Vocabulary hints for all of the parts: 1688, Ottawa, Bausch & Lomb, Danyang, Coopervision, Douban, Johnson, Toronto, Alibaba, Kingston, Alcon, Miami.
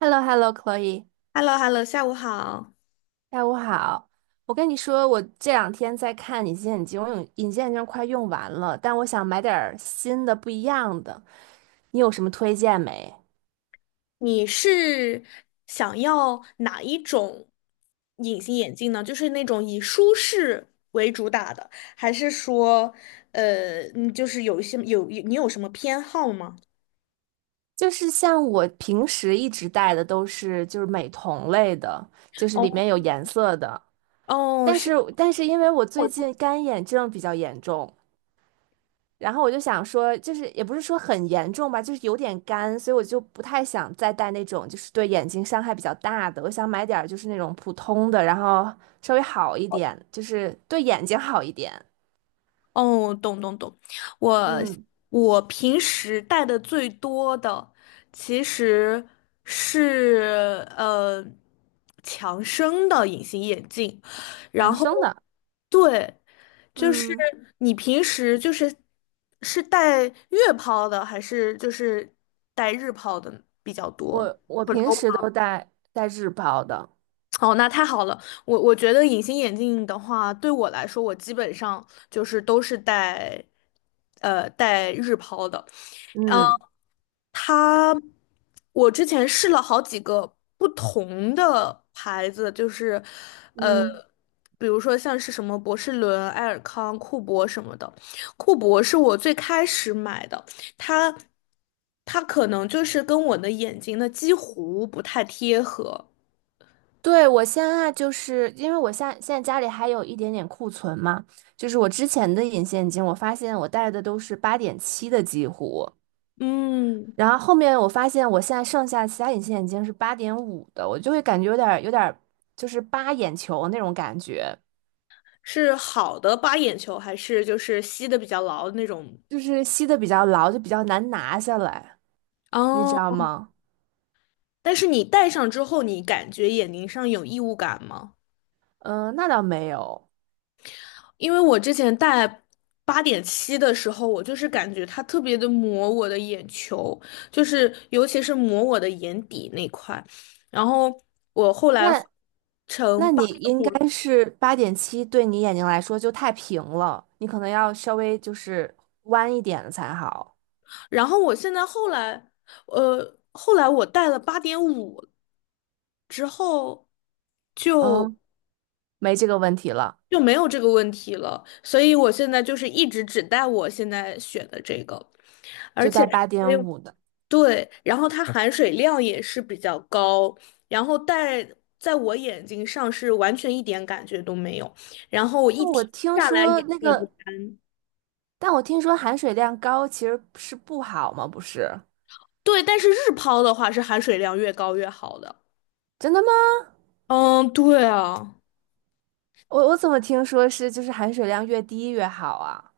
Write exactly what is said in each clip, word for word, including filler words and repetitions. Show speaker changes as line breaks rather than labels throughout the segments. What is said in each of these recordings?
h e l l o h e l l o c h l o e
h e l l o h e l l o 下午好。
下午好。我跟你说，我这两天在看隐形眼镜，我用隐形眼镜快用完了，但我想买点儿新的、不一样的。你有什么推荐没？
你是想要哪一种隐形眼镜呢？就是那种以舒适为主打的，还是说，呃，嗯就是有一些有你有什么偏好吗？
就是像我平时一直戴的都是就是美瞳类的，就是
哦
里面有颜色的。
哦，
但是
是。
但是因为我最近干眼症比较严重，然后我就想说，就是也不是说很严重吧，就是有点干，所以我就不太想再戴那种就是对眼睛伤害比较大的。我想买点儿就是那种普通的，然后稍微好一点，就是对眼睛好一点，
哦，懂懂懂，我
嗯，
我平时戴的最多的其实是呃强生的隐形眼镜，然
养
后
生的。
对，就是
嗯，
你平时就是是戴月抛的还是就是戴日抛的比较多，
我我
或者
平
欧
时都戴戴日抛的，
哦，那太好了。我我觉得隐形眼镜的话，对我来说，我基本上就是都是戴，呃，戴日抛的。嗯，
嗯
它，我之前试了好几个不同的牌子，就是，呃，
嗯。
比如说像是什么博士伦、爱尔康、库博什么的。库博是我最开始买的，它，它可能就是跟我的眼睛的几乎不太贴合。
对，我现在就是因为我现在现在家里还有一点点库存嘛，就是我之前的隐形眼镜，我发现我戴的都是八点七的几乎。
嗯。
然后后面我发现我现在剩下其他隐形眼镜是八点五的，我就会感觉有点儿有点儿就是扒眼球那种感觉，
是好的八眼球，还是就是吸的比较牢的那种？
就是吸的比较牢，就比较难拿下来，你知
哦，
道吗？
但是你戴上之后，你感觉眼睛上有异物感吗？
嗯、那倒没有，
因为我之前戴八点七的时候，我就是感觉它特别的磨我的眼球，就是尤其是磨我的眼底那块。然后我后来换
那
成
那你
八点
应
五，
该是八点七，对你眼睛来说就太平了，你可能要稍微就是弯一点的才好。
然后我现在后来，呃，后来我戴了八点五之后就。
嗯，没这个问题了，
就没有这个问题了，所以我现在就是一直只带我现在选的这个，而
就
且
戴
它
八
还
点
有
五的。
对，然后它含水量也是比较高，然后戴在我眼睛上是完全一点感觉都没有，然后我
那
一
我
天
听
下来眼
说
睛
那
也不
个，
干。
但我听说含水量高其实是不好吗？不是？
对，但是日抛的话是含水量越高越好的。
真的吗？
嗯，对啊。
我我怎么听说是就是含水量越低越好啊？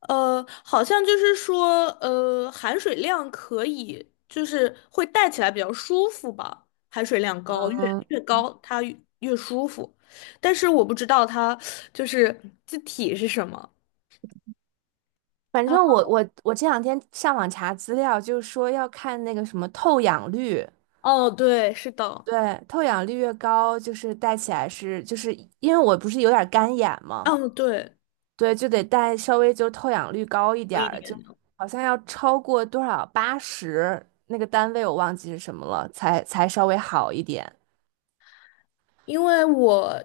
呃，好像就是说，呃，含水量可以，就是会戴起来比较舒服吧。含水量高，越
嗯，
越高它越越舒服。但是我不知道它就是字体是什么。
反
啊
正我我我这两天上网查资料，就是说要看那个什么透氧率，
哦，对，是的，
对，透氧率越高，就是戴起来是就是因为我不是有点干眼嘛，
嗯，对，
对，就得戴稍微就透氧率高一
有
点
一点。
儿，就好像要超过多少八十那个单位我忘记是什么了，才才稍微好一点。
因为我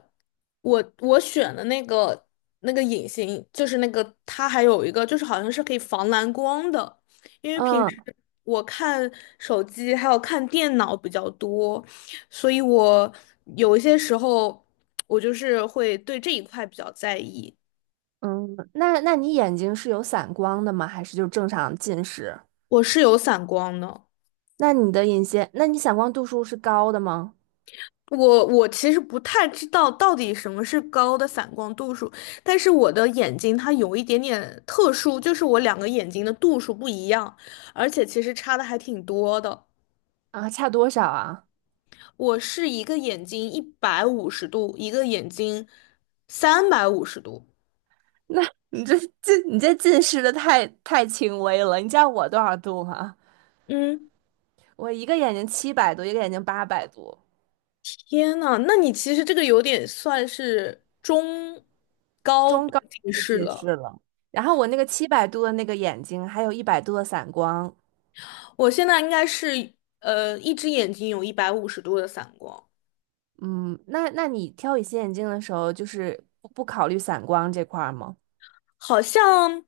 我我选的那个那个隐形，就是那个它还有一个就是好像是可以防蓝光的，因为平
嗯，
时我看手机还有看电脑比较多，所以我有一些时候我就是会对这一块比较在意。
嗯，那那你眼睛是有散光的吗？还是就正常近视？
我是有散光的。
那你的隐形，那你散光度数是高的吗？
我我其实不太知道到底什么是高的散光度数，但是我的眼睛它有一点点特殊，就是我两个眼睛的度数不一样，而且其实差的还挺多的。
啊，差多少啊？
我是一个眼睛一百五十度，一个眼睛三百五十度。
那你这近你这近视的太太轻微了。你知道我多少度吗？
嗯，
我一个眼睛七百度，一个眼睛八百度，
天呐，那你其实这个有点算是中高
中高
近
度
视
近视
了。
了。然后我那个七百度的那个眼睛，还有一百度的散光。
我现在应该是呃一只眼睛有一百五十度的散光。
嗯，那那你挑隐形眼镜的时候，就是不不考虑散光这块儿吗？
好像，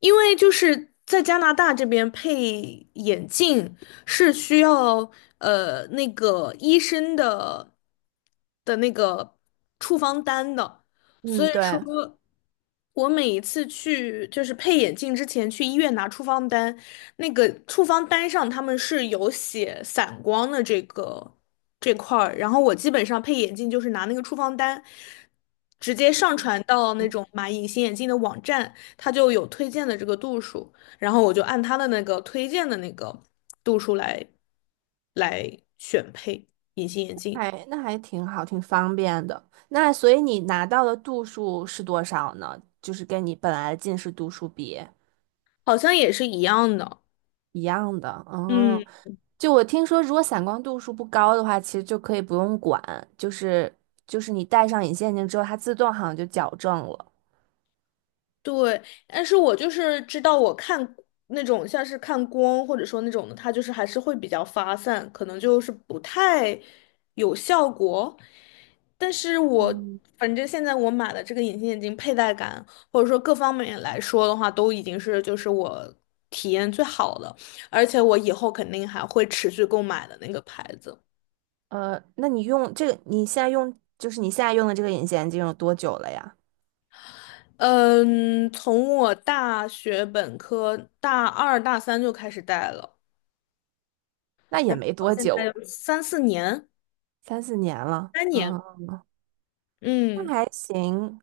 因为就是在加拿大这边配眼镜是需要呃那个医生的的那个处方单的，所
嗯，
以
对。
说我每一次去就是配眼镜之前去医院拿处方单，那个处方单上他们是有写散光的这个这块儿，然后我基本上配眼镜就是拿那个处方单，直接上传到那种买隐形眼镜的网站，它就有推荐的这个度数，然后我就按它的那个推荐的那个度数来来选配隐形眼镜，
哎，那还挺好，挺方便的。那所以你拿到的度数是多少呢？就是跟你本来的近视度数比
好像也是一样的。
一样的。
嗯。
哦，就我听说，如果散光度数不高的话，其实就可以不用管，就是就是你戴上隐形眼镜之后，它自动好像就矫正了。
对，但是我就是知道，我看那种像是看光或者说那种的，它就是还是会比较发散，可能就是不太有效果。但是我反正现在我买的这个隐形眼镜佩戴感，或者说各方面来说的话，都已经是就是我体验最好的，而且我以后肯定还会持续购买的那个牌子。
呃，那你用这个，你现在用就是你现在用的这个隐形眼镜有多久了呀？
嗯，从我大学本科大二大三就开始戴了。
那也
然
没
后
多
现在
久，
有三四年，
三四年了。
三年，
嗯，那
嗯，
还行。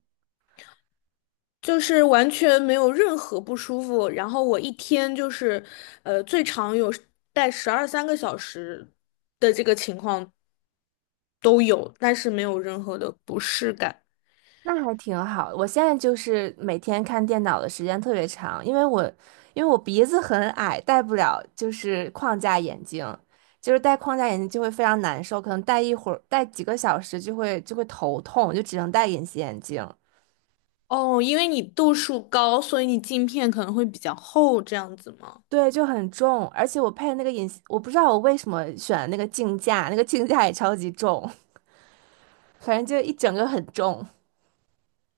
就是完全没有任何不舒服。然后我一天就是，呃，最长有带十二三个小时的这个情况都有，但是没有任何的不适感。
那还挺好。我现在就是每天看电脑的时间特别长，因为我因为我鼻子很矮，戴不了就是框架眼镜，就是戴框架眼镜就会非常难受，可能戴一会儿，戴几个小时就会就会头痛，就只能戴隐形眼镜。
哦，因为你度数高，所以你镜片可能会比较厚，这样子吗？
对，就很重，而且我配的那个隐形，我不知道我为什么选的那个镜架，那个镜架也超级重，反正就一整个很重。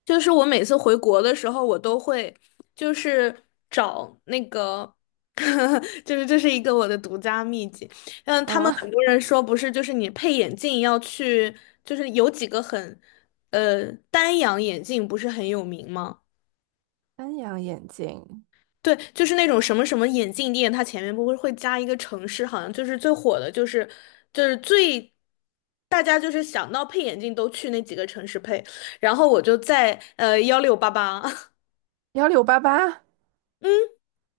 就是我每次回国的时候，我都会就是找那个，就是这是一个我的独家秘籍。嗯，他们
嗯，
很多人说不是，就是你配眼镜要去，就是有几个很，呃，丹阳眼镜不是很有名吗？
三阳眼镜，
对，就是那种什么什么眼镜店，它前面不会会加一个城市，好像就是最火的，就是就是最大家就是想到配眼镜都去那几个城市配。然后我就在呃幺六八八
幺六八八。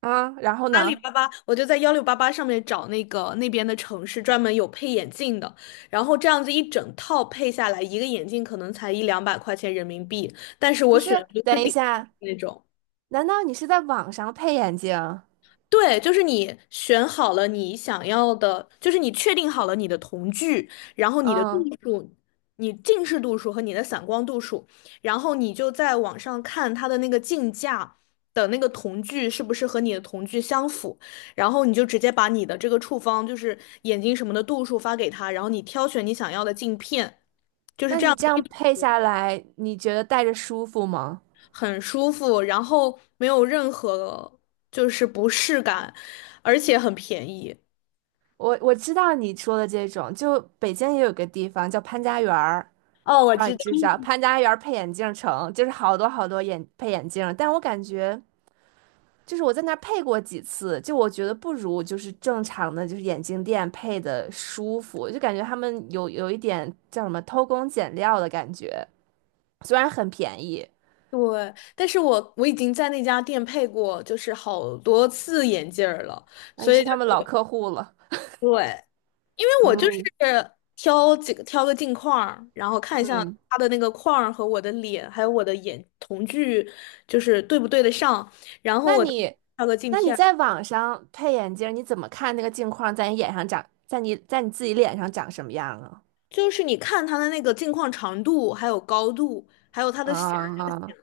啊，然后
阿里
呢？
巴巴，我就在幺六八八上面找那个那边的城市专门有配眼镜的，然后这样子一整套配下来，一个眼镜可能才一两百块钱人民币，但是我
不
选
是，
的就
等
是
一
顶
下，
那种。
难道你是在网上配眼镜？
对，就是你选好了你想要的，就是你确定好了你的瞳距，然后你的度
嗯，
数，你近视度数和你的散光度数，然后你就在网上看它的那个镜架的那个瞳距是不是和你的瞳距相符，然后你就直接把你的这个处方，就是眼睛什么的度数发给他，然后你挑选你想要的镜片，
那你这样配下来，你觉得戴着舒服吗？
很舒服，然后没有任何就是不适感，而且很便宜。
我我知道你说的这种，就北京也有个地方叫潘家园儿，
哦，我
不知道你
知道。
知不知道？潘家园儿配眼镜城，就是好多好多眼配眼镜儿但我感觉就是我在那儿配过几次，就我觉得不如就是正常的就是眼镜店配的舒服，就感觉他们有有一点叫什么偷工减料的感觉，虽然很便宜，
对，但是我我已经在那家店配过，就是好多次眼镜儿了，
那、
所
你
以
是
就
他们老客户了。
对，因为我就是挑几个挑个镜框儿然后看一下它的那个框儿和我的脸，还有我的眼瞳距，就是对不对得上，然后
那
我再
你，
挑个镜
那你
片儿
在网上配眼镜儿你怎么看那个镜框在你眼上长，在你在你自己脸上长什么样啊？
就是你看它的那个镜框长度，还有高度，还有它的显。
啊，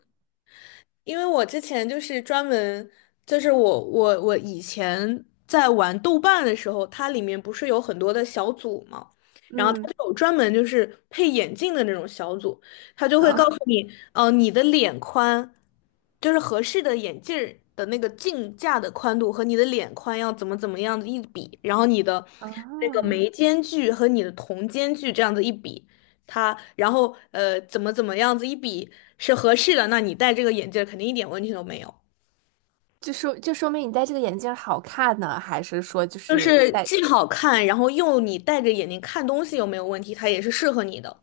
因为我之前就是专门，就是我我我以前在玩豆瓣的时候，它里面不是有很多的小组嘛，然后它
嗯
就有专门就是配眼镜的那种小组，它就会告
啊
诉你，呃，你的脸宽，就是合适的眼镜儿的那个镜架的宽度和你的脸宽要怎么怎么样子一比，然后你的
啊，
那个眉间距和你的瞳间距这样子一比。它，然后呃怎么怎么样子一比是合适的，那你戴这个眼镜儿肯定一点问题都没有。
就说就说明你戴这个眼镜儿好看呢，还是说就
就
是
是
戴？
既好看，然后又你戴着眼睛看东西又没有问题，它也是适合你的。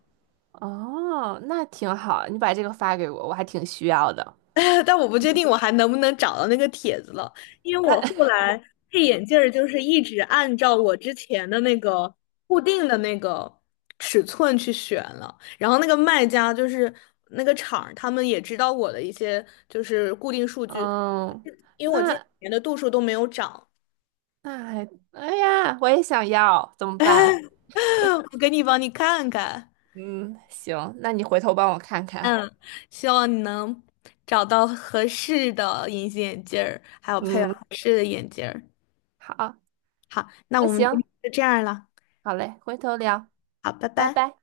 哦，那挺好，你把这个发给我，我还挺需要的。
但我不确定我还能不能找到那个帖子了，因为我
那
后来配眼镜儿就是一直按照我之前的那个固定的那个尺寸去选了，然后那个卖家就是那个厂儿他们也知道我的一些就是固定数 据，
嗯，
因为我近几
那
年的度数都没有涨。
那还，哎呀，我也想要，怎么办？
我给你帮你看看，
嗯，行，那你回头帮我看看。
嗯，希望你能找到合适的隐形眼镜儿，还有配合
嗯，
合适的眼镜儿。
好，
好，那
那
我们今
行。
天就这样了。
好嘞，回头聊，
好，拜
拜
拜。
拜。